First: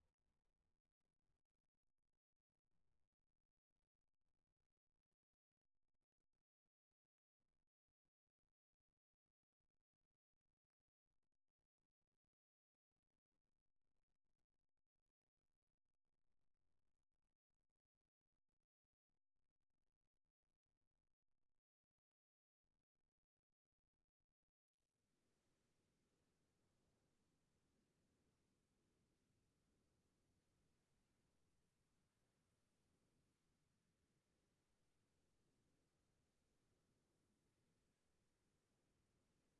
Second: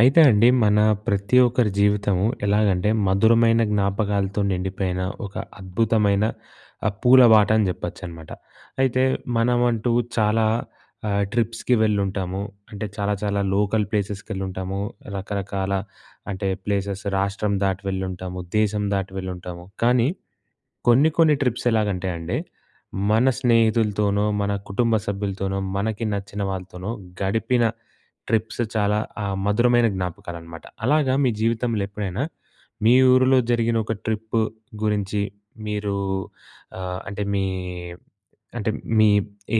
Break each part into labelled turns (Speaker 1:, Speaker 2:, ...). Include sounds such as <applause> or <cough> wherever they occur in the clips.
Speaker 1: అయితే అండి మన ప్రతి ఒక్కరి జీవితము ఎలాగంటే మధురమైన జ్ఞాపకాలతో నిండిపోయిన ఒక అద్భుతమైన ఆహ్, పూల బాట అని చెప్పొచ్చనమాట. అయితే మనమంటూ చాలా ఆహ్, ట్రిప్స్‌కి వెళ్ళుంటాము. అంటే చాలా చాలా లోకల్ ప్లేసెస్‍కెళ్ళుంటాము. రకరకాల అంటే ప్లేసెస్ రాష్ట్రం దాటి వెళ్ళుంటాము. దేశం దాటి వెళ్ళుంటాము. కానీ కొన్ని కొన్ని ట్రిప్స్ ఎలాగంటే అండి, మన స్నేహితులతోనో, మన కుటుంబ సభ్యులతోనో, మనకి నచ్చిన వాళ్ళతోనో గడిపిన ట్రిప్స్ చాలా ఆహ్, మధురమైన జ్ఞాపకాలనమాట. అలాగా మీ జీవితంలో ఎప్పుడైనా మీ ఊరిలో జరిగిన ఒక ట్రిప్ గురించి మీరు ఆహ్, అంటే మీ అంటే మీ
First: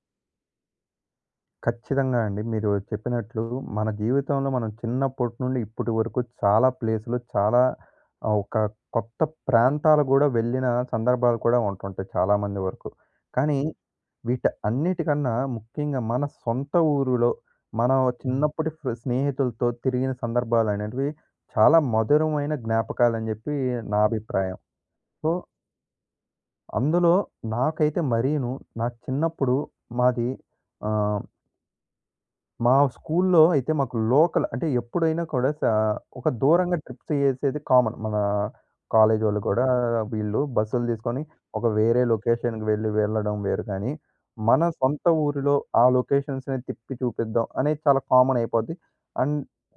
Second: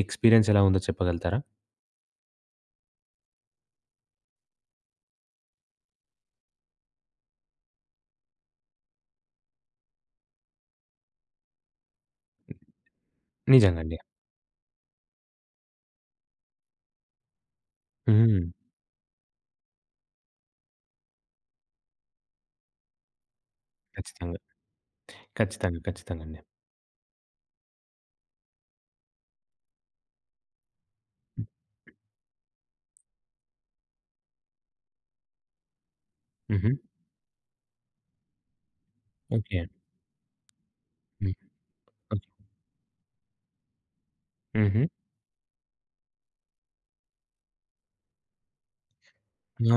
Speaker 1: ఎక్స్పీరియన్స్ ఎలా ఉందో చెప్పగలుగుతారా?
Speaker 2: ఖచ్చితంగా అండి. మీరు చెప్పినట్లు మన జీవితంలో మనం చిన్నప్పటి నుండి ఇప్పటి వరకు చాలా ప్లేసులు చాలా ఆహ్, ఒక కొత్త ప్రాంతాలు కూడా వెళ్ళిన సందర్భాలు కూడా ఉంటుంటాయి చాలా మంది వరకు. కానీ
Speaker 1: నిజంగ అండి.
Speaker 2: వీట అన్నిటికన్నా ముఖ్యంగా మన సొంత ఊరులో మనం
Speaker 1: హ్మ్.
Speaker 2: చిన్నప్పటి ఫ్రె స్నేహితులతో తిరిగిన సందర్భాలు అనేటివి చాలా మధురమైన జ్ఞాపకాలని చెప్పి నా
Speaker 1: ఖచ్చితంగ.
Speaker 2: అభిప్రాయం. సో
Speaker 1: ఖచ్చితంగా ఖచ్చితంగా అండి.
Speaker 2: అందులో, నాకైతే మరీను. నా చిన్నప్పుడు మాది ఆహ్ మా స్కూల్‌లో అయితే మాకు లోకల్, అంటే ఎప్పుడైనా కూడా సా ఒక
Speaker 1: హుహు.
Speaker 2: దూరంగా ట్రిప్స్ చేసేది కామన్. మన కాలేజ్ ఒళ్ళు కూడా,
Speaker 1: ఓకె.
Speaker 2: వీళ్ళు బస్సులు తీసుకొని,
Speaker 1: హ్మ్.
Speaker 2: ఒక వేరే లొకేషన్‌కి వెళ్ళి వెళ్ళడం వేరు కానీ. మన
Speaker 1: హుహు.
Speaker 2: సొంత ఊరిలో ఆ లొకేషన్స్‌ని తిప్పి చూపిద్దాం అనేది చాలా కామన్‌ అయిపోద్ది. అండ్,
Speaker 1: ఆ!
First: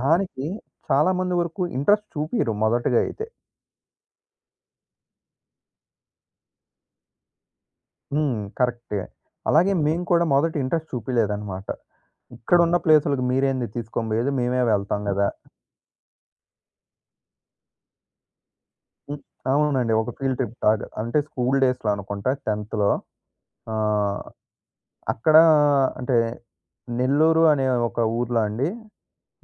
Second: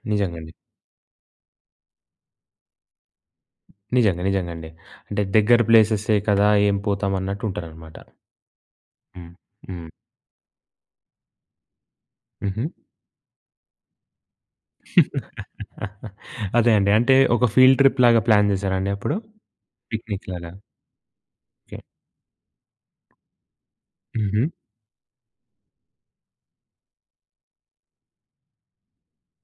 Speaker 2: దానికి
Speaker 1: నిజంగండి.
Speaker 2: చాలా మంది వరకు ఇంట్రెస్ట్ చూపియ్యరు మొదటిగా అయితే.
Speaker 1: నిజంగా నిజంగా అండి. అంటే దగ్గర ప్లేసెసే కదా ఏం పోతాం అన్నట్టు ఉంటారనమాట.
Speaker 2: హ్మ్, కరెక్టే.
Speaker 1: హ్మ్,
Speaker 2: అలాగే
Speaker 1: హ్మ్.
Speaker 2: మేము కూడా మొదట ఇంట్రెస్ట్ చూపియలేదు అనమాట.
Speaker 1: హుహు.
Speaker 2: ఇక్కడున్న ప్లేస్‌లకి మీరేంది తీసుకోని పోయేది మేమే వెళ్తాం గదా!
Speaker 1: <chuckles> అదే అండి, అంటే ఒక ఫీల్డ్ ట్రిప్ లాగా ప్లాన్ చేసారా అండి అప్పుడు?
Speaker 2: అవునండి. ఒక
Speaker 1: పిక్నిక్‌
Speaker 2: ఫీల్డ్
Speaker 1: లాగా.
Speaker 2: ట్రిప్ లాగ, అంటే స్కూల్
Speaker 1: ఓకె.
Speaker 2: డేస్‌లో అనుకుంటా 10థ్, ఆహ్,
Speaker 1: హుహు.
Speaker 2: అక్కడ అంటే, నెల్లూరు అనే ఒక ఊర్లో అండి.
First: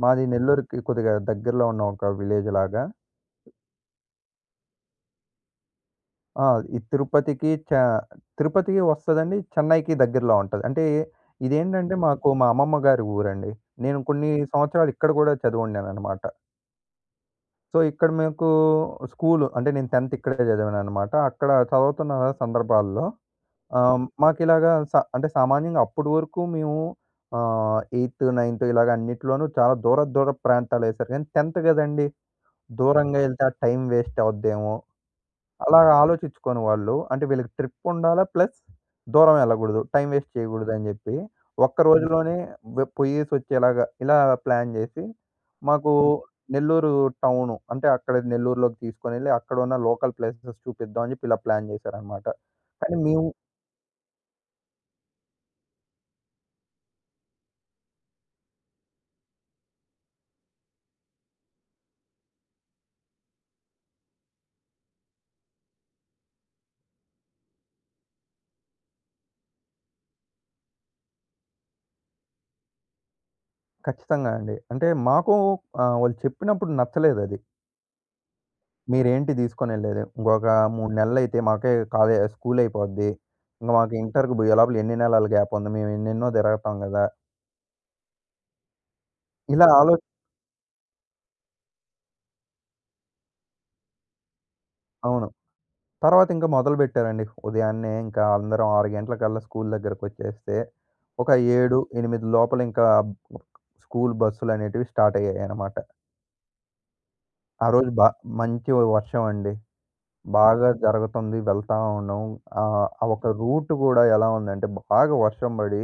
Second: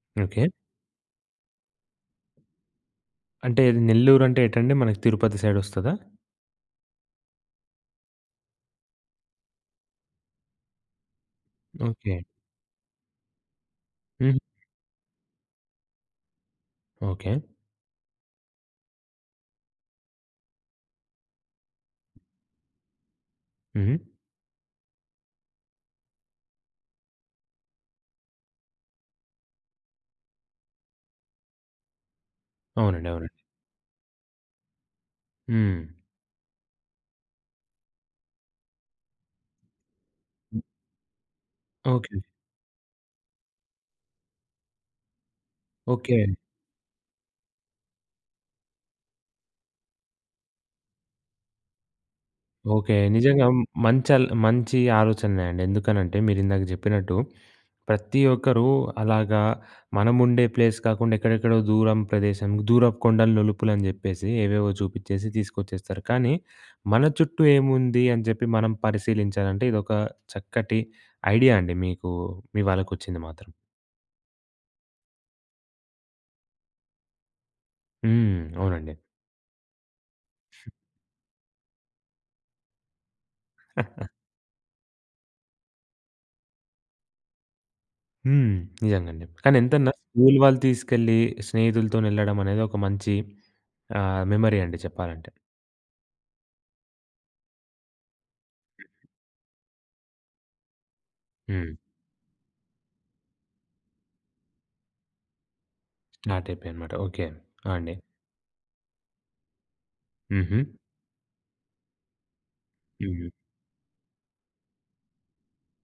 Speaker 2: మాది
Speaker 1: ఓకె.
Speaker 2: నెల్లూరుకి కొద్దిగా దగ్గరలో ఉన్న ఒక విలేజ్ లాగా.
Speaker 1: అంటే నెల్లూరు అంటే ఏంటండి మనకు తిరుపతి సైడ్ వస్తదా?
Speaker 2: ఆ! ఈ తిరుపతికి చె తిరుపతికి వస్తదండి చెన్నైకి దగ్గరలో ఉంటది. అంటే ఇదేంటంటే,
Speaker 1: ఓకె.
Speaker 2: మాకు మా అమ్మమ్మ గారి ఊరండి. నేను కొన్ని
Speaker 1: హ్మ్.
Speaker 2: సంవత్సరాలు ఇక్కడ కూడా చదివున్నాననమాట.
Speaker 1: ఓకె.
Speaker 2: సో ఇక్కడ మీకు స్కూల్. అంటే నేను 10థ్ ఇక్కడే చదివాననమాట. అక్కడ చవుతున్న సందర్భాల్లో
Speaker 1: హుహు.
Speaker 2: ఆహ్, మాకిలాగా స అంటే సామాన్యంగా అప్పడి వరకు మేము ఆహ్, ఎయిత్, నైన్త్ ఇలాగ అన్నిటిలోనూ చాలా దూరపు దూరపు ప్రాంతాలెసారు. ఎన్ 10థ్ గదండీ!
Speaker 1: అవునండి,
Speaker 2: దూరంగా
Speaker 1: అవునండి.
Speaker 2: ఎళ్తే, ఆ టైమ్ వేస్ట్ అవుద్దేమో. అలాగ
Speaker 1: హ్మ్.
Speaker 2: ఆలోచించుకొని వాళ్ళు అంటే వీళ్ళకి ట్రిప్ ఉండాలా, ప్లస్ దూరం ఎళ్ళకూడదు. టైమ్ వేస్ట్ చేయకూడదని జెప్పి, ఒక్క
Speaker 1: ఓకె.
Speaker 2: రోజులోనే వె పోయ్యేసి ఒచ్చేలాగ, ఇలా ప్లాన్ జెసి, మాకు
Speaker 1: ఓకె.
Speaker 2: నెల్లూరు టౌను. అంటే, అక్కడ నెల్లూరులోకి తీసుకొనెళ్ళి అక్కడున్న లోకల్ ప్లేసెస్ చూపిద్దాం అని జెప్పి ఇలా ప్లాన్ చేశారనమాట.
Speaker 1: ఓకె.
Speaker 2: కానీ మేము
Speaker 1: నిజంగా మ్ మంచల్ మంచి ఆలోచనలే అండి. ఎందుకనంటే, మీరు ఇందాక జెప్పినట్టు, ప్రతి ఒక్కరు అలాగా మనముండే ప్లేస్ కాకుండా ఎక్కడెక్కడో దూరం ప్రదేశం, దూరపు కొండలు, నులుపులు అని జెప్పేసి ఏవేవో చూపిచ్చేసి తీసుకొచ్చేస్తారు. కానీ మన చుట్టూ ఏముంది అని జెప్పి మనం పరిశీలించాలంటే, ఇదొక చక్కటి ఐడియా అండి. మీకు మీ వాళ్ళకొచ్చింది మాత్రం.
Speaker 2: ఖచ్చితంగా అండి. అంటే మాకు ఆహ్, వాళ్ళు చెప్పినప్పుడు నచ్చలేదది.
Speaker 1: హ్మ్. అవునండి.
Speaker 2: మీరేంటి తీసుకొని వెళ్ళలేదు. ఇంకొక 3 నెలలు అయితే, మాకే కాలేజ్ స్కూల్ అయిపోద్ది. ఇంక మాకు ఇంటర్‍కి పోయే లోపల ఎన్ని నెలలు గ్యాప్ ఉంది, మేము ఎన్నెన్నో తిరగతాం గదా!
Speaker 1: హ్మ్. నిజంగా అండి. కానీ
Speaker 2: ఇలా
Speaker 1: ఎంతన్నా
Speaker 2: ఆలో
Speaker 1: స్కూల్ వాళ్ళు తీసుకెళ్ళి, స్నేహితులతో వెళ్ళడం అనేది ఒక మంచి ఆహ్, మెమరీ అండి
Speaker 2: అవును.
Speaker 1: చెప్పాలంటే.
Speaker 2: తర్వాత ఇంకా మొదలుపెట్టారండి. ఉదయాన్నే ఇంకా అందరం 6 గంటలకల్లా స్కూల్ దగ్గరకు వచ్చేస్తే ఒక
Speaker 1: హ్మ్.
Speaker 2: 7, 8 లోపల ఇంకా స్కూల్ బస్సులనేటివి స్టార్ట్ అయ్యాయి అన్నమాట.
Speaker 1: స్టార్ట్ అయిపోయినాయి అన్నమాట. ఓకె,
Speaker 2: ఆ
Speaker 1: ఆ!
Speaker 2: రోజు
Speaker 1: అండి.
Speaker 2: బా మంచి వర్షం అండి. బాగా
Speaker 1: హుహు.
Speaker 2: జరుగతుంది వెళ్తా ఉన్నాం. ఆహ్, ఆ
Speaker 1: హ్మ్.
Speaker 2: ఒక రూట్ కూడా ఎలా ఉందంటే, బాగా వర్షం పడి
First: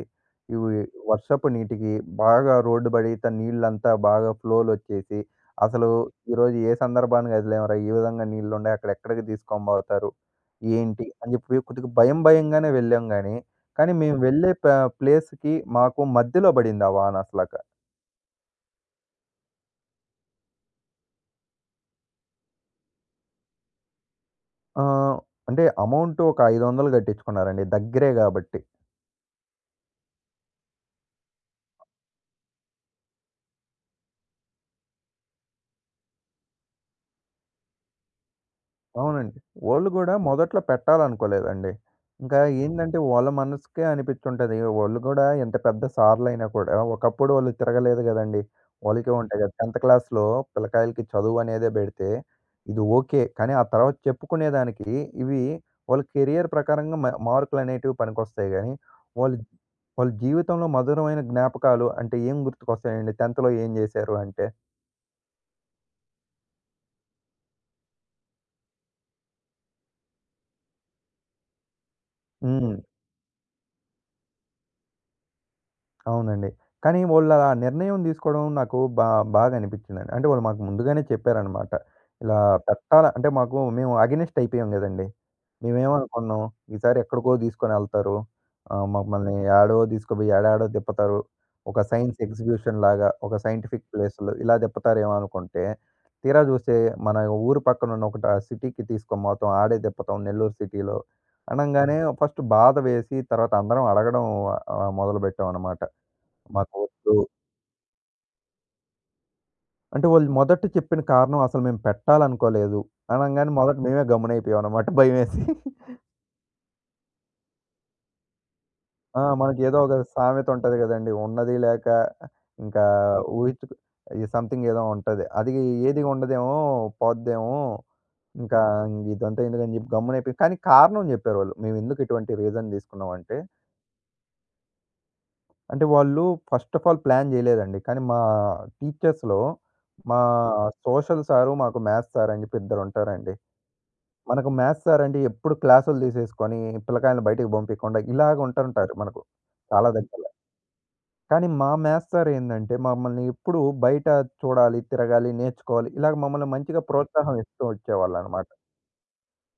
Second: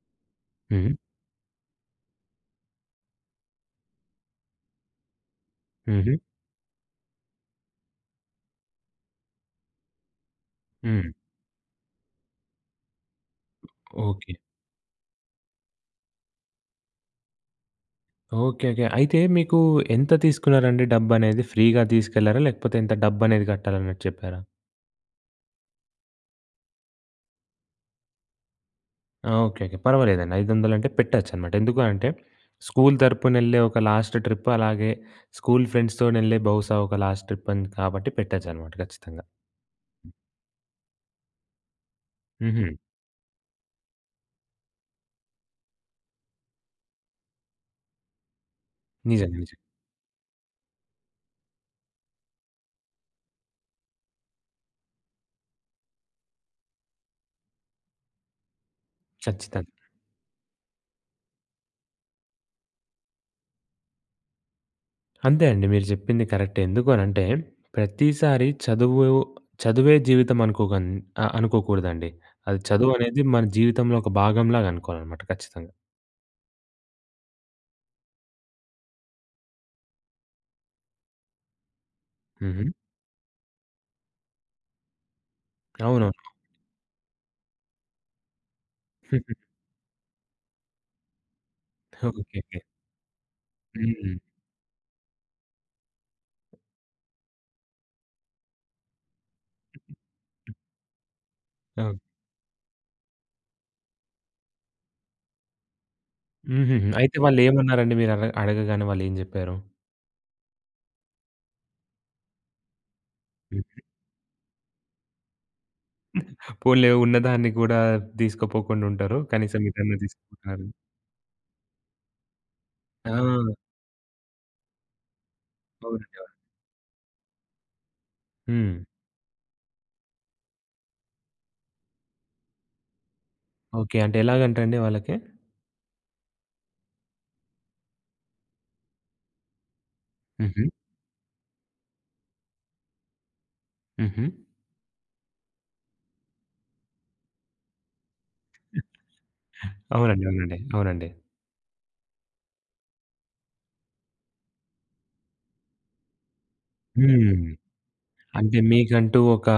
Speaker 2: ఉవి
Speaker 1: హ్మ్.
Speaker 2: వర్షపు నీటికి బాగా రోడ్డు బడీత నీళ్ళంతా బాగా ఫ్లోలోచ్చేసి. అసలు
Speaker 1: హుహు.
Speaker 2: ఈరోజు ఏ సందర్భాన కదిలాంరా! ఈ విధంగా నీళ్లు ఉండాయి. అక్కడ ఎక్కడికి తీసుకొని పోతారు? ఏంటి?
Speaker 1: హ్మ్.
Speaker 2: అని చెప్పి కొద్దిగా భయం భయంగానే వెళ్ళాం గానీ, కానీ మేము
Speaker 1: ఓకె.
Speaker 2: వెళ్ళే పా ప్లేస్‍కి మాకు మధ్యలో పడింది, ఆ వాన అట్లాగ.
Speaker 1: Okay, okay. అయితే మీకు ఎంత తీసుకున్నారండి డబ్బు అనేది? ఫ్రీగా తీసుకెళ్లారా లేకపోతే ఇంత డబ్బు అనేది కట్టాలన్నట్టు చెప్పారా?
Speaker 2: ఆహ్, అంటే అమౌంట్ ఒక 500 కట్టించుకున్నారండి, దగ్గరే కాబట్టి.
Speaker 1: ఆ! ఓకెకె. పర్వాలేదండి. 500 అంటే పెట్టొచ్చు అన్నమాట. ఎందుకు అంటే స్కూల్ తరపున వెళ్ళే ఒక లాస్ట్ ట్రిప్ అలాగే స్కూల్ ఫ్రెండ్స్‌ తోని వెళ్ళే బహుశా ఒక లాస్ట్ ట్రిప్ అని కాబట్టి పెట్టొచ్చు అన్నమాట ఖచ్చితంగా.
Speaker 2: అవునండి. వాళ్ళు కూడా మొదట్లో పెట్టాలనుకోలేదండి. ఇంకా
Speaker 1: హుహు.
Speaker 2: ఏందంటే వాళ్ళ మనసుకే అనిపించి ఉంటది. వాళ్ళు కూడా ఎంత పెద్ద సార్లైనా కూడా ఒకప్పుడు వాళ్ళు తిరగలేదు గదండీ, వాళ్ళకీ
Speaker 1: నిజం
Speaker 2: ఉంటాయి కద.
Speaker 1: నిజం.
Speaker 2: టెంత్ క్లాస్‌లో పిల్లకాయలకి చదువు అనేదే పెడితే, ఇది ఓకె. కానీ ఆ తర్వాత చెప్పుకునేదానికి ఇవి వాళ్ళ కెరియర్ ప్రకారంగా మా మార్కులనేటివి పనికొస్తాయి గానీ. వాళ్ళు
Speaker 1: ఖచ్చితంగ.
Speaker 2: వాళ్ళ జీవితంలో మధురమైన జ్ఞాపకాలు అంటే ఏం గుర్తుకొస్తాయండి? టెన్త్‌లో ఏం చేశారు అంటే?
Speaker 1: అంతే అండి. మీరు చెప్పింది కరెక్టే. ఎందుకు అనంటే ప్రతిసారి చదువు చదువే జీవితం అనుకోక అనుకోకూడదండి. అది
Speaker 2: హ్మ్.
Speaker 1: చదువు అనేది మన జీవితంలో ఒక భాగంలాగా అనుకోవాలన్నమాట ఖచ్చితంగా.
Speaker 2: అవునండి. కానీ వాళ్ళు అలా నిర్ణయం తీసుకోవడం నాకు బా బాధ అనిపించిందండి. అంటే వాళ్ళు మాకు ముందుగానే చెప్పారన్నమాట. ఇలా
Speaker 1: హుహు.
Speaker 2: పెట్టాల అంటే మాకు మేము ఎగైనెస్ట్ అయిపోయాం కదండీ.
Speaker 1: అవునవును.
Speaker 2: మేమేమనుకున్నాం? ఈసారి ఎక్కడికో తీసుకొని వెళ్తారు ఆహ్, మమ్మల్ని
Speaker 1: <giggles>
Speaker 2: ఏడో తీసుకుపోయి ఏడాడో తిప్పుతారు ఒక సైన్స్
Speaker 1: ఓకెకె.
Speaker 2: ఎగ్జిక్యూషన్ లాగా, ఒక సైంటిఫిక్
Speaker 1: హ్మ్.
Speaker 2: ప్లేస్‌లో ఇలా తిప్పుతారేమో అనుకుంటే, తీరా చూస్తే మన ఊరు పక్కన ఉన్న ఒకటి ఆహ్, సిటీకి తీసుకునిపోటం ఆడే తిప్పటం నెల్లూరు సిటీలో.
Speaker 1: అ!
Speaker 2: అనంగానే ఫస్ట్ బాధ వేసి తర్వాత అందరం అడగడం ఆహ్, మొదలుపెట్టాం అన్నమాట.
Speaker 1: హుహూహు. అయితే
Speaker 2: మాకొద్దు.
Speaker 1: వాళ్ళు ఏమన్నారండి? మీరు అడ అడగగానే వాళ్ళు ఏం చెప్పారు?
Speaker 2: అంటే వాళ్ళు మొదట చెప్పిన కారణం "అసలు మేం పెట్టాలనుకోలేదు" అనంగానే మొదట మేమే గమ్మున అయిపోయాం అనమాట భయమేసి. <giggles>
Speaker 1: పోనీలే, ఉన్నదాన్ని కూడా తీసుకుపోకుండా ఉంటారు.
Speaker 2: ఆ! మనకు
Speaker 1: కనీసం
Speaker 2: ఏదో ఒక
Speaker 1: ఇదన్నా
Speaker 2: సామెత
Speaker 1: తీసుకుపోతున్నారు.
Speaker 2: ఉంటది గదండీ, ఉన్నది లేక ఇంకా
Speaker 1: ఆ!
Speaker 2: ఊహించుకు ఈ సమ్‌థింగ్ ఏదో ఉంటది. అది ఏది
Speaker 1: అవునండి. అవును.
Speaker 2: ఉండదేమో పోద్దేమో, ఇంకా
Speaker 1: హ్మ్.
Speaker 2: ఇదంతా ఎందుకని చెప్పి గమ్మున అయిపోయి కానీ కారణం చెప్పారు వాళ్ళు. మేము ఎందుకు ఇటువంటి రీజన్ తీసుకున్నామంటే
Speaker 1: ఓకె. అంటే ఎలాగంట అండి వాళ్ళకి?
Speaker 2: అంటే వాళ్ళు ఫస్ట్ అఫ్ ఆల్ ప్లాన్ చేయలేదండి. కానీ మా టీచర్స్‌లో మా
Speaker 1: హుహు.
Speaker 2: సోషల్ సార్ మాకు మ్యాద్స్ సార్ అని చెప్పి ఇద్దరు ఉంటారండి.
Speaker 1: హుహు.
Speaker 2: మనకు మ్యాద్స్ సార్ అంటే ఎప్పుడు క్లాస్‌లు తీసేసుకొని పిల్లకాయలని బయటకి పంపియకుండా ఇలాగ ఉంటుంటారు మనకు, చాలా
Speaker 1: అవునండి
Speaker 2: దగ్గరలో.
Speaker 1: అవునండి. అవునండి.
Speaker 2: కానీ మా మ్యాద్స్ సార్ ఏందంటే మమ్మల్ని ఎప్పుడూ బయట చూడాలి, తిరగాలి, నేర్చుకోవాలి, ఇలాగ మమ్మల్ని మంచిగా ప్రోత్సాహం
Speaker 1: హ్మ్.
Speaker 2: ఇస్తూ వచ్చేవాళ్ళన్నమాట.
Speaker 1: అంటే మీకంటూ ఒక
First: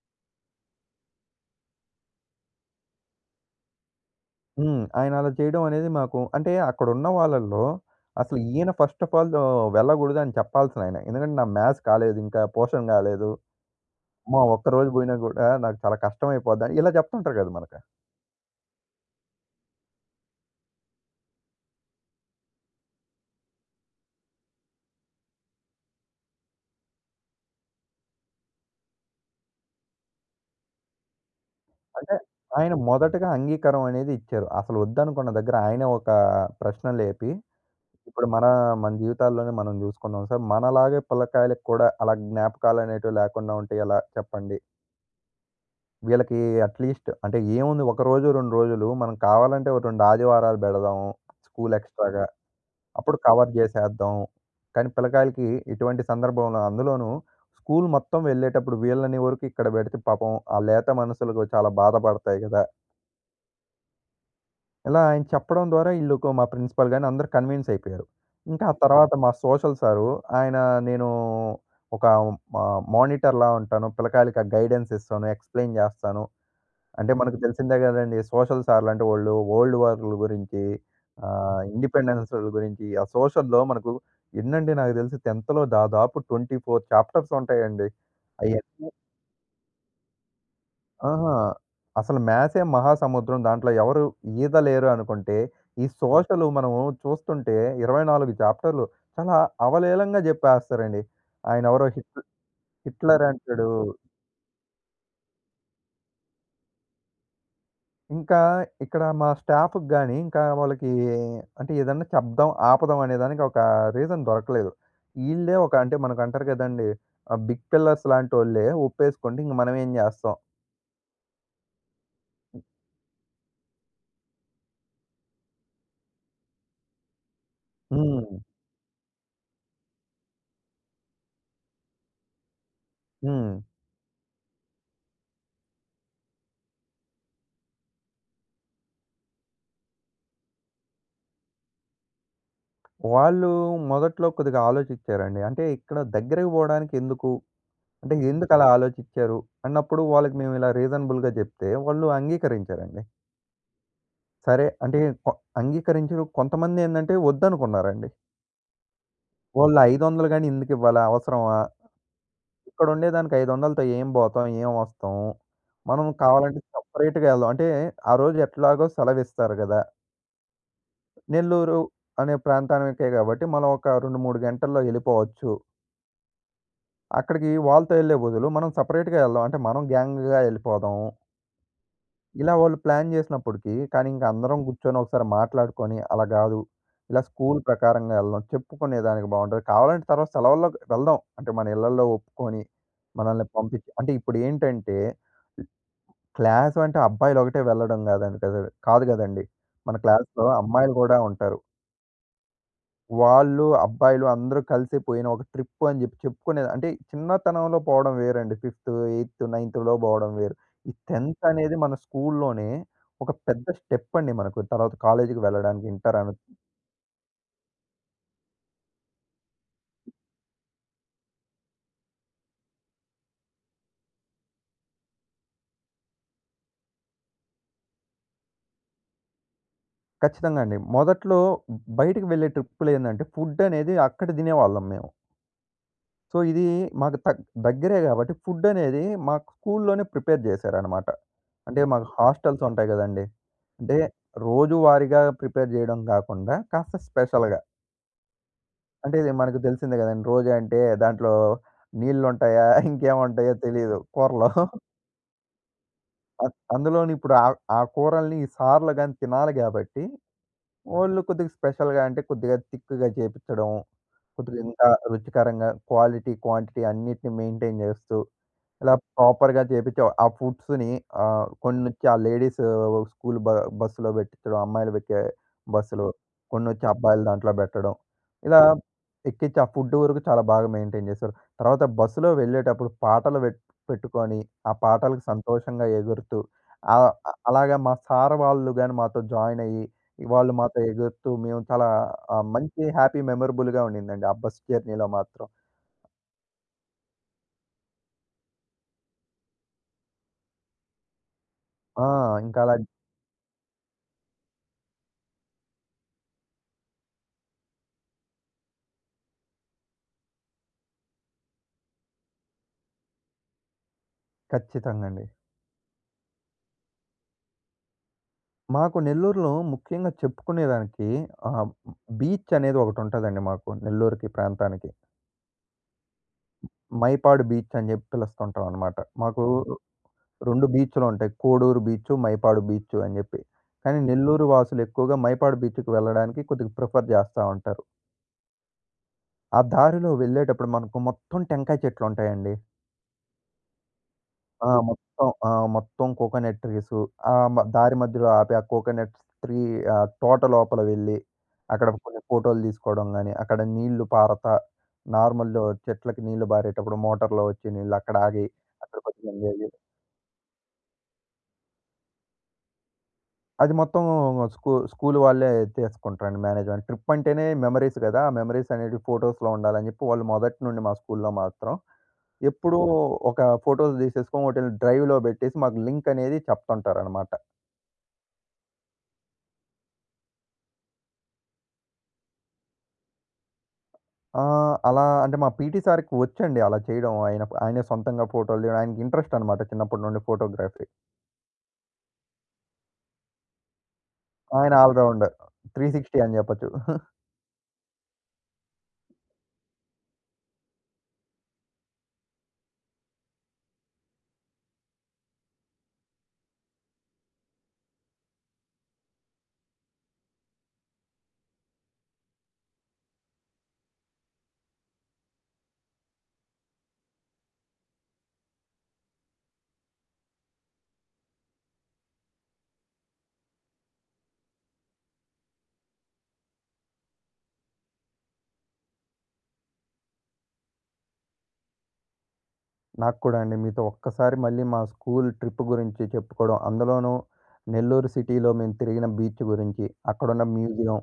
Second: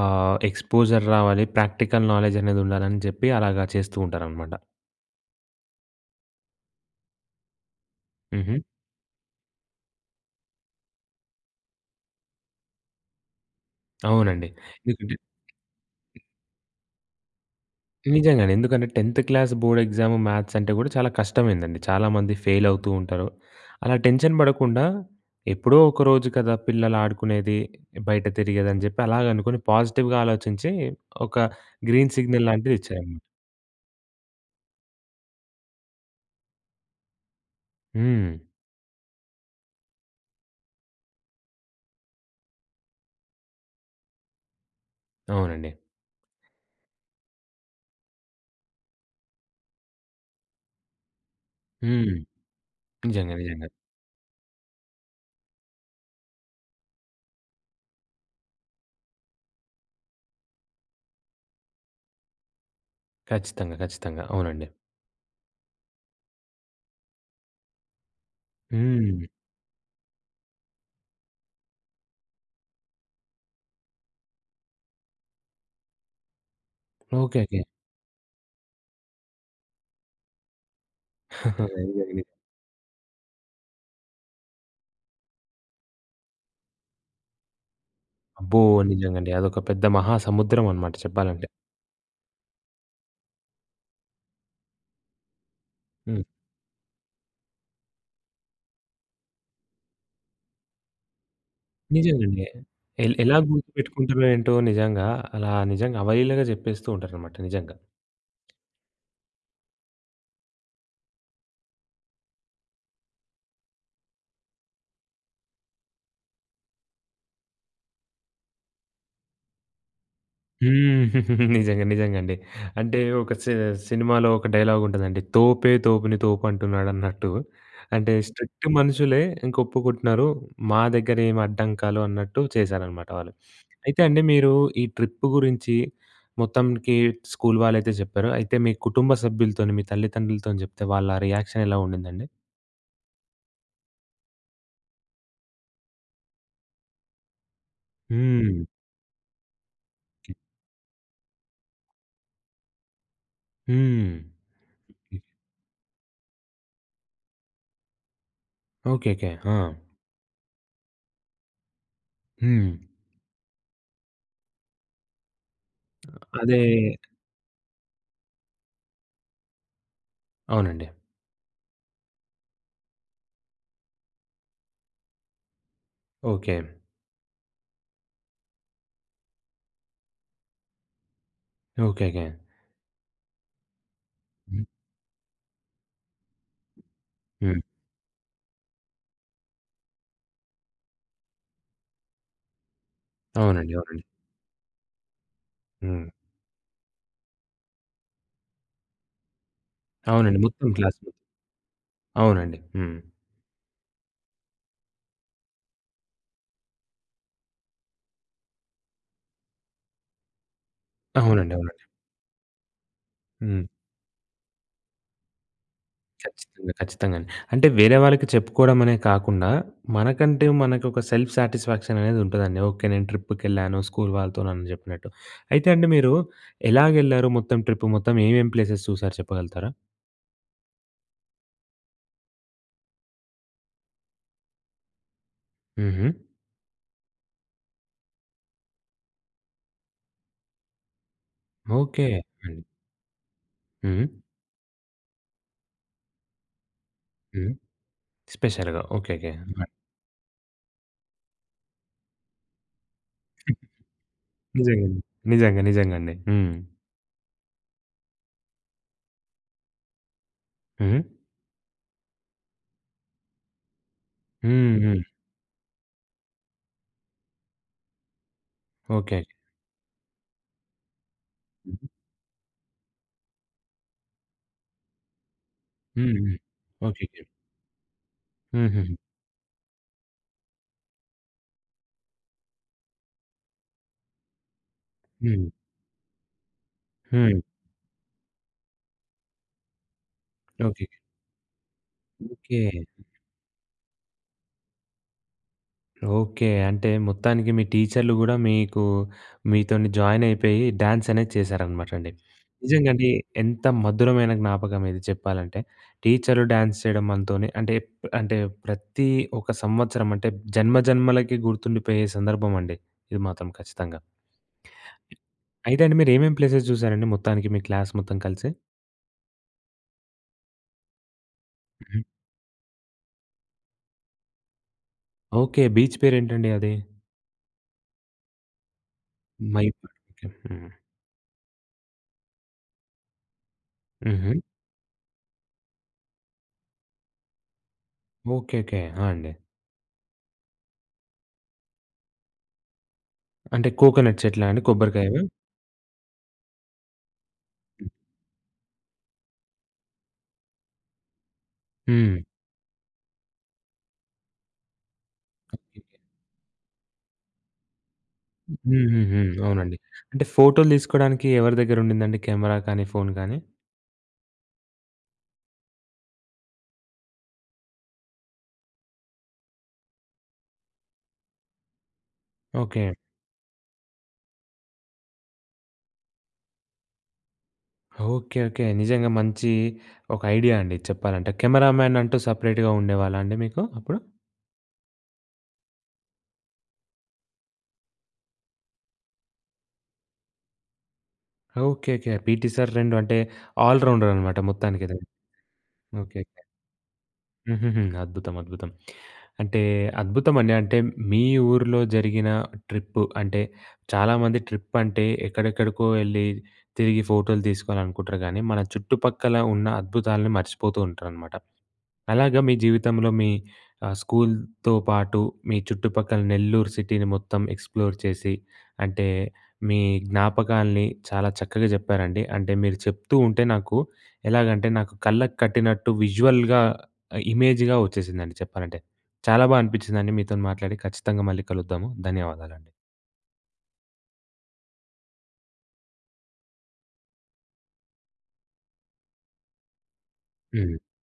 Speaker 1: ఆహ్, ఎక్స్‌పోజర్ రావాలి. ప్రాక్టికల్ నాలెడ్జ్ అనేది ఉండాలి అని చెప్పి అలాగ చేస్తూ ఉంటారన్నమాట.
Speaker 2: హ్మ్. ఆయన అలా చేయడం అనేది మాకు అంటే అక్కడున్న వాళ్ళల్లో అసలు
Speaker 1: హుహు.
Speaker 2: ఈయన ఫస్ట్ అఫ్ ఆల్ ఆహ్, వెళ్ళకూడదు అని చెప్పాల్సిన ఆయన. ఎందుకంటే "నా మ్యాస్ కాలేదు ఇంకా. పోర్షన్ కాలేదు. అమ్మొ!
Speaker 1: అవునండి.
Speaker 2: ఒక్క రోజు పోయినా కూడా నాకు చాలా
Speaker 1: <unintelligible>
Speaker 2: కష్టం అయిపోద్ది" అని ఇలా చెప్తుంటారు గద మనకు.
Speaker 1: నిజంగానే. ఎందుకంటే టెన్త్ క్లాస్ బోర్డ్ ఎగ్జామ్ మ్యాస్ అంటే కూడా చాలా కష్టమైందండి. చాలామంది ఫెయిల్ అవుతూ ఉంటారు. అలా టెన్షన్ పడకుండా ఎప్పుడో ఒక రోజు కదా పిల్లలు ఆడుకునేది, బయట తిరిగేది అని చెప్పి అలాగ అనుకుని పాజిటివ్‌గా ఆలోచించి ఒక గ్రీన్
Speaker 2: అంటే
Speaker 1: సిగ్నల్
Speaker 2: ఆయన
Speaker 1: లాంటిది ఇచ్చారు.
Speaker 2: మొదటగా అంగీకారం అనేది ఇచ్చారు. అసలు వద్దనుకున్న దగ్గర ఆయనే ఒక ప్రశ్న లేపి ఇప్పుడు
Speaker 1: హ్మ్.
Speaker 2: మన మన జీవితాల్లోనే మనం చూసుకున్నాం సార్, మనలాగే పిల్లకాయలకి కూడా అలా జ్ఞాపకాలు అనేటివి లేకుండా ఉంటే ఎలా చెప్పండి.
Speaker 1: అవునండి.
Speaker 2: వీళ్ళకి అట్లీస్ట్ అంటే ఏముంది, ఒక రోజు, 2 రోజులు మనం కావాలంటే ఒక 2 ఆదివారాలు పెడదాము స్కూల్
Speaker 1: హ్మ్.
Speaker 2: ఎక్స్ట్రాగా. అప్పుడు
Speaker 1: నిజంగా
Speaker 2: కవర్
Speaker 1: నిజంగా.
Speaker 2: చేసేద్దాం కానీ పిల్లకాయలకి ఇటువంటి సందర్భంలో, అందులోనూ స్కూల్ మొత్తం వెళ్ళేటప్పుడు వీళ్ళని వరకు ఇక్కడ పెడితే, పాపం ఆ లేత మనసులకు చాలా బాధపడతాయి కదా!
Speaker 1: ఖచ్చితంగా. ఖచ్చితంగా. అవునండి.
Speaker 2: ఇలా ఆయన చెప్పడం ద్వారా ఈళ్ళోక మా ప్రిన్సిపల్ గాని అందరూ కన్విన్స్ అయిపోయారు. ఇంకా ఆ తర్వాత
Speaker 1: హ్మ్.
Speaker 2: మా సోషల్ సారు, ఆయన నేను ఒక మా మానిటర్‌లా ఉంటాను. పిల్లకాయలకి ఆ గైడెన్స్ ఇస్తాను, ఎక్స్‌ప్లెయిన్ చేస్తాను. అంటే మనకు
Speaker 1: ఓకెకె.
Speaker 2: తెలిసిందే కదండీ! సోషల్ సార్లు అంటే వాళ్ళు వల్డ్ వార్ల గురించి ఆహ్,
Speaker 1: <chuckles> <unintelligible>
Speaker 2: ఇండిపెండెన్స్ గురించి, ఆ సోషల్‍లో మనకు ఎన్నండి నాకు తెలిసి 10థ్ దాదాపు 24 చాప్టర్స్ ఉంటాయండి.
Speaker 1: అబ్బో!
Speaker 2: అయన్నీ
Speaker 1: నిజంగండి. అదొక పెద్ద మహా సముద్రం అన్నమాట
Speaker 2: ఆహా!
Speaker 1: చెప్పాలంటే.
Speaker 2: అసలు మ్యాథ్సే మహాసముద్రం, దాంట్లో ఎవరు ఈద లేరు అనుకుంటే ఈ
Speaker 1: హ్మ్.
Speaker 2: సోషల్ మనము చూస్తుంటే 24 చాప్టర్‌‌‌‌‌‌‌‌లు చాలా అవలీలంగా చెప్పేస్తారండి. ఆయన ఎవరో హిట్
Speaker 1: నిజంగండి. ఎల్
Speaker 2: హిట్లర్
Speaker 1: ఎలా
Speaker 2: అంటడు.
Speaker 1: గుర్తుపెట్టుకుంటారో ఏంటో నిజంగా, అలా నిజంగా అవలీలగా చెప్పేస్తూ ఉంటారన్నమాట. నిజంగా.
Speaker 2: ఇంకా ఇక్కడ మా స్టాఫ్‌కి గాని, ఇంకా వాళ్ళకి అంటే ఏదన్నా చెప్దాం, ఆపుదాం అనే దానికి ఒక రీజన్ దొరకలేదు. ఈళ్ళే ఒక అంటే మనకు అంటారు కదండీ! ఆహ్, బిగ్ పిల్లర్స్ ‌‌‌‌‌‌‌‌‌‌‌‌లాంటోళ్ళే ఒప్పేసుకోండి ఇంక మనమేం చేస్తాం.
Speaker 1: హ్మ్. నిజంగా నిజంగండి. అంటే ఒక సి సినిమాలో ఒక డైలాగ్ ఉంటదండి. "తోపే తోపుని తోపు అంటున్నాడు అన్నట్టు". అంటే,
Speaker 2: హ్మ్.
Speaker 1: స్ట్రిక్ట్ మనుషులే ఇంక ఒప్పుకుంటున్నారు మా దగ్గర ఏమి అడ్డంకాలు అన్నట్టు చేశారనమాట వాళ్ళు.
Speaker 2: హ్మ్.
Speaker 1: అయితే, అండి మీరు ఈ ట్రిప్పు గురించి మొత్తంకి స్కూల్ వాళ్ళైతే చెప్పారో, అయితే మీ కుటుంబ సభ్యులతోని మీ తల్లిదండ్రులతోని చెప్తే వాళ్ళ రియాక్షన్ ఎలా ఉండిందండి?
Speaker 2: వాళ్ళూ మొదట్లో కొద్దిగా ఆలోచిచ్చారండి. అంటే ఇక్కడ దగ్గరకి పోవడానికి ఎందుకు? అంటే
Speaker 1: హ్మ్.
Speaker 2: ఎందుకలా ఆలోచిచ్చారు? అన్నప్పుడు, వాళ్ళకి మేము ఇలా రీజనబుల్‌గా చెప్తే, వాళ్ళు అంగీకరించారండి.
Speaker 1: హ్మ్.
Speaker 2: సరే అంటే
Speaker 1: హ్మ్.
Speaker 2: ప అంగీకరించరు కొంతమంది ఏందంటే, వద్దనుకున్నారండి.
Speaker 1: ఓకెకె. ఆ!
Speaker 2: వాళ్ళు 500 గాని ఎందుకు ఇవ్వాలా అవసరమా?
Speaker 1: హ్మ్.
Speaker 2: ఇక్కడుండే దానికి 500లతో ఏం పోతాం? ఏం వస్తాము? మనం కావాలంటే
Speaker 1: అదే.
Speaker 2: సెపరేట్‌గా వెళ్దాం. అంటే, ఆ రోజు ఎట్లాగో సెలవిస్తారు గదా!
Speaker 1: అవునండి.
Speaker 2: నెల్లూరు అనే ప్రాంతానికే కాబట్టి మనం ఒక 2, 3 గంటల్లో ఎళ్ళిపోవచ్చు.
Speaker 1: ఓకె.
Speaker 2: అక్కడికి వాళ్ళతో ఏళ్ళే బదులు, మనం సెపరేట్‌గా వెళ్దాం. అంటే మనం గ్యాంగ్‌గా ఏళ్ళిపోదాము.
Speaker 1: ఓకెకె.
Speaker 2: ఇలా వాళ్ళు ప్లాన్ చేసినప్పటికీ కానీ, ఇంక అందరం
Speaker 1: హ్మ్.
Speaker 2: కూర్చొని ఒకసారి మాట్లాడుకొని, అలా కాదు ఇలా స్కూల్
Speaker 1: హ్మ్.
Speaker 2: ప్రకారంగా వెళ్దాం. చెప్పుకునేదానికి బావుంటది. కావాలంటే తర్వాత సెలవుల్లోకి వెళ్దాం. అంటే మన ఇళ్ళల్లో ఒప్పుకొని, మనల్ని
Speaker 1: అవునండి,
Speaker 2: పంపించి
Speaker 1: అవునండి.
Speaker 2: అంటే ఇప్పుడు ఏంటంటే
Speaker 1: హ్మ్.
Speaker 2: క్లాసు అంటే అబ్బాయిలు ఒకటే వెళ్ళడం కాదండి, కదూ కాదు కదండీ! మన
Speaker 1: అవునండి.
Speaker 2: క్లాస్‌లో
Speaker 1: మొత్తం
Speaker 2: అమ్మాయిలు
Speaker 1: క్లాసు.
Speaker 2: కూడా ఉంటారు.
Speaker 1: అవునండి. హ్మ్.
Speaker 2: వాళ్ళూ, అబ్బాయిలు అందరూ కలిసి పోయిన ఒక ట్రిప్ అని చెప్పి చెప్పుకునేది అంటే చిన్నతనంలో పోవడం వేరండి. ఫిఫ్త్, ఏయిత్తు, నైన్త్‌లో పోవడం వేరు. ఈ 10త్
Speaker 1: అవునండి,
Speaker 2: అనేది
Speaker 1: అవునండి.
Speaker 2: మన స్కూల్‌లోనే ఒక
Speaker 1: హ్మ్.
Speaker 2: పెద్ద స్టెప్ అండి మనకు. తర్వాత కాలేజ్‌కి వెళ్ళడానికి ఇంటర్ అనచ్చు.
Speaker 1: ఖచ్చితంగా, ఖచ్చితంగా అండి. అంటే వేరే వాళ్ళకి చెప్పుకోవడమనే కాకుండా, మనకంటే మనకు ఒక సెల్ఫ్ సాటిస్ఫాక్షన్ అనేది ఉంటదండి. ఓకె. నేను ట్రిప్‌కెళ్ళాను స్కూల్ వాళ్ళతో నన్ను చెప్పినట్టు. అయితే అండి, మీరు ఎలాగెళ్లారు మొత్తం ట్రిప్? మొత్తం ఏమేం ప్లేసెస్ చూసారు చెప్పగలుగుతారా?
Speaker 2: ఖచ్చితంగా అండి. మొదట్లో బయటికి వెళ్ళే ట్రిప్‌‌లో ఏందంటే, ఫుడ్ అనేది అక్కడ దినేవాళ్ళం మేము.
Speaker 1: హుహు.
Speaker 2: సో, ఇది మాకు తక్ దగ్గరే కాబట్టి, ఫుడ్ అనేది మాకు స్కూల్‌లోనే ప్రిపేర్ జేశారనమాట. అంటే,
Speaker 1: ఓకే.
Speaker 2: మాకు
Speaker 1: హ్మ్.
Speaker 2: హాస్టల్స్ ఉంటాయి కదండీ! అంటే
Speaker 1: హ్మ్.
Speaker 2: రోజువారీగా ప్రిపేర్ జేయడం కాకుండా, కాస్త
Speaker 1: హ్మ్.
Speaker 2: స్పెషల్‌గా.
Speaker 1: స్పెషల్‌గా ఓకే,
Speaker 2: అంటే,
Speaker 1: ఓకే.
Speaker 2: ఇది మనకు
Speaker 1: హ్మ్.
Speaker 2: తెలిసిందే కదండీ! రోజూ అంటే దాంట్లో నీళ్లు ఉంటాయా? ఇంకేమి ఉంటాయో తెలీదు కూరలో.
Speaker 1: నిజంగా అండి. నిజంగా, నిజంగండి.
Speaker 2: అం
Speaker 1: హ్మ్.
Speaker 2: అందులోని ఇప్పుడు ఆ, ఆ కూరల్ని సార్‌‌‌‌‌‌‌‌‌లు గాని తినాలి కాబట్టి,
Speaker 1: హుహు.
Speaker 2: ఓన్లీ కొద్దిగా స్పెషల్‌గా అంటే కొద్దిగా తిక్‌గా జేపించడం. కొద్దిగా
Speaker 1: హ్మ్,
Speaker 2: ఇంకా
Speaker 1: హ్మ్.
Speaker 2: రుచికరంగా క్వాలిటీ, క్వాంటిటీ అన్నిటిని మెయింటైన్ జేస్తూ, ఇలా
Speaker 1: ఓకే.
Speaker 2: ప్రాపర్‌గా జేపించే, ఆ ఫుడ్స్‌ని ఆహ్, కొన్ని వచ్చి ఆ లేడీస్ స్కూల్ బ బస్సులో పెట్టించడం, అమ్మాయిలు వచ్చే బస్సులో,
Speaker 1: హ్మ్, హ్మ్.
Speaker 2: కొన్ని వచ్చి
Speaker 1: ఓకే, ఓకే.
Speaker 2: అబ్బాయిలు దాంట్లో బెట్టడం. ఇలా
Speaker 1: హుహు.
Speaker 2: ఎక్కించి ఆ ఫుడ్ వరకు చాలా బాగా మెయింటైన్ చేశారు. తర్వాత బస్సులో వెళ్ళేటప్పుడు, పాటలు పెటు పెట్టుకొని ఆ పాటలకి
Speaker 1: హ్మ్.
Speaker 2: సంతోషంగా ఎగురుతూ ఆహ్,
Speaker 1: హ్మ్.
Speaker 2: అలాగే మా సార్ వాళ్ళు గాని మాతో జాయిన్ అయ్యి ఇ వాళ్ళు మాతో
Speaker 1: ఓకే.
Speaker 2: ఎగురుతూ మేము చాలా ఆహ్,
Speaker 1: ఓకే.
Speaker 2: మంచి హ్యాపీ మెమరబుల్‍గా ఉండిందండి, ఆ బస్ జర్నీలో మాత్రం.
Speaker 1: ఓకే. అంటే మొత్తానికి మీ టీచర్లు కూడా మీకు, మీతోని జాయిన్ అయిపేయి, డ్యాన్స్ అనేది చేశారనమాట
Speaker 2: ఆ!
Speaker 1: అండి.
Speaker 2: ఇంకా అలా
Speaker 1: నిజంగా అండి ఎంత మధురమైన జ్ఞాపకం ఇది చెప్పాలంటే, టీచరు డ్యాన్స్ చేయడం మనతోనే అంటే, అంటే ప్రతి ఒక సంవత్సరం అంటే, జన్మ జన్మలకి గుర్తుండిపోయే సందర్భం అండి, ఇది మాత్రం ఖచ్చితంగా.
Speaker 2: ఖచ్చితంగా అండి.
Speaker 1: అయితే అండి మీరు ఏమేం ప్లేసెస్ చూశారండి మొత్తానికి మీ క్లాస్ మొత్తం కలిసి?
Speaker 2: మాకు నెల్లూరులో ముఖ్యంగా చెప్పుకునేదానికి ఆహ్,
Speaker 1: హ్మ్.
Speaker 2: బీచ్ అనేది ఒకటి ఉంటదండి, మాకు నెల్లూరుకి ప్రాంతానికి.
Speaker 1: ఓకే. బీచ్ పేరేంటండి అది?
Speaker 2: మైపాడు బీచ్ అని చెప్పి పిలుస్తుంటాం అనమాట. మాకు
Speaker 1: మైపాడ్ ఓకే.
Speaker 2: 2
Speaker 1: హ్మ్.
Speaker 2: బీచ్‍లు ఉంటాయి కోడూరు బీచ్, మైపాడు బీచ్ అని చెప్పి. కానీ
Speaker 1: హుహు.
Speaker 2: నెల్లూరు వాసులు ఎక్కువగా మైపాడు బీచ్‌కి వెళ్ళడానికి కొద్దిగా ప్రిఫర్ జేస్తా ఉంటారు.
Speaker 1: ఓకేకే. ఆ! అండి.
Speaker 2: ఆ దారిలో వెళ్ళేటప్పుడు మనకు మొత్తం టెంకాయ చెట్లు ఉంటాయండి.
Speaker 1: అంటే కోకోనట్ చెట్లా అండి
Speaker 2: ఆ!
Speaker 1: కొబ్బరికాయవా?
Speaker 2: మొత్తం. ఆ! మొత్తం కోకోనట్ ట్రీసు ఆహ్, మ దారి మధ్యలో ఆపి ఆ కోకోనట్ ట్రీ ఆహ్, తోట లోపల వెళ్ళి, అక్కడ కొన్ని
Speaker 1: హ్మ్.
Speaker 2: ఫోటోలు తీసుకోవడం గాని అక్కడ నీళ్ళు పారతా నార్మల్‍లో చెట్లకి నీళ్లు పారేటప్పుడు మోటర్‌లో వచ్చి నీళ్ళు అక్కడ ఆగి అక్కడ
Speaker 1: హుహుహు.
Speaker 2: కొంచెం ఎంజాయ్ జే
Speaker 1: అవునండి. అంటే ఫోటోలు తీసుకోడానికి ఎవరి దగ్గర ఉండిందండి కెమెరా కానీ ఫోన్ గాని?
Speaker 2: అది మొత్తం మ్ స్కూ స్కూల్ వాళ్ళే తీసుకుంటారండి మేనేజ్ అని ట్రిప్ అంటేనే మెమరీస్ గదా! ఆ మెమరీస్ అనేటివి ఫోటోస్‌లో ఉండాలని జెప్పి వాళ్ళు మొదటి నుండి మా స్కూల్‌లో మాత్రం ఎప్పుడూ
Speaker 1: ఓకే.
Speaker 2: ఒక ఫోటోలు తీసేసుకొని వోటిల్ని డ్రైవ్‌లో పెట్టేసి మాకు లింక్ అనేది చెప్తుంటారనమాట.
Speaker 1: ఓకే. ఓకే. నిజంగా మంచి ఒక ఐడియా అండి చెప్పాలంటే. కెమెరామ్యాన్ అంటూ సపరేట్‌గా ఉండేవాళ్ళా అండి మీకు అప్పుడు?
Speaker 2: ఆ! అలా అంటే మా పీటీ సార్‌కి వచ్చండి అలా చేయడం. ఆయన ఆయనే సొంతంగా ఫోటోలు తీయడం. ఆయనకి ఇంట్రెస్ట్ అనమాట చిన్నప్పటి నుండి photography.
Speaker 1: Okay. Okay. PT sir 2 అంటే ఆల్ రౌండర్ అనమాట
Speaker 2: ఆయన
Speaker 1: మొత్తానికి
Speaker 2: ఆల్
Speaker 1: అయితే.
Speaker 2: రౌండర్. 360
Speaker 1: ఓకే.
Speaker 2: అని
Speaker 1: ఓకే.
Speaker 2: జెప్పొచ్చు. <chuckles>
Speaker 1: హుహుహు. అద్భుతం అద్భుతం. అంటే అద్భుతమండి. అంటే మీ ఊర్లో జరిగిన ట్రిప్పు అంటే చాలామంది ట్రిప్ అంటే ఎక్కడెక్కడికో ఎళ్లి తిరిగి ఫోటోలు తీసుకోవాలనుకుంటారు గాని మన చుట్టుపక్కల ఉన్న అద్భుతాలని మర్చిపోతూ ఉంటారనమాట. అలాగా మీ జీవితంలో మీ ఆహ్, స్కూల్‌తో పాటు మీ చుట్టుపక్కల నెల్లూరు సిటీని మొత్తం ఎక్స్‌ప్లోర్ చేసి అంటే మీ జ్ఞాపకాల్ని చాలా చక్కగా చెప్పారండి. అంటే మీరు చెప్తూ ఉంటే నాకు ఎలాగంటే నాకు కళ్ళకు కట్టినట్టు విజువల్‍గా ఇమేజ్‍‌గా వచ్చేసిందండి చెప్పాలంటే. చాలా బా అనిపిచ్చిందండి మీతో మాట్లాడి. ఖచ్చితంగా మళ్ళీ కలుద్దాము. ధన్యవాదాలండి.
Speaker 2: నాకు కూడా అండి. మీతో ఒక్కసారి మళ్ళీ మా స్కూల్ ట్రిప్ గురించి చెప్పుకోవడం. అందులోనూ నెల్లూరు సిటీలో మేము తిరిగిన బీచ్ గురించి, అక్కడున్న
Speaker 1: హ్మ్.
Speaker 2: మ్యూజియం.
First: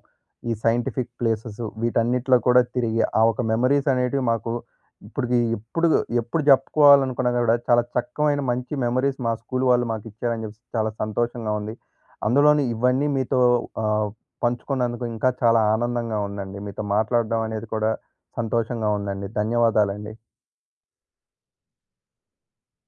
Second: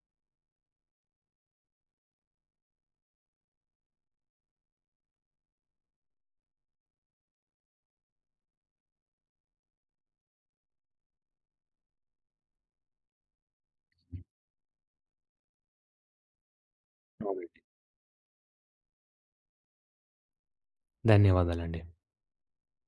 Speaker 2: ఈ సైంటిఫిక్ ప్లేసెసు వీటన్నిటిలో కూడా తిరిగి ఆ ఒక మెమరీస్ అనేటివి మాకు ఇప్పటికి ఎప్పుడు ఎప్పుడు చెప్పుకోవాలనుకున్నా కూడా చాలా చక్కమైన మంచి మెమరీస్ మా స్కూల్ వాళ్ళు మాకిచ్చారని చెప్పేసి చాలా సంతోషంగా ఉంది. అందులోని ఇవన్నీ మీతో ఆహ్, పంచుకున్నందుకు ఇంకా చాలా ఆనందంగా ఉందండి. మీతో మాట్లాడడం
Speaker 1: అవునండి.
Speaker 2: అనేది కూడా సంతోషంగా ఉందండి. ధన్యవాదాలండి.
Speaker 1: ధన్యవాదాలండి.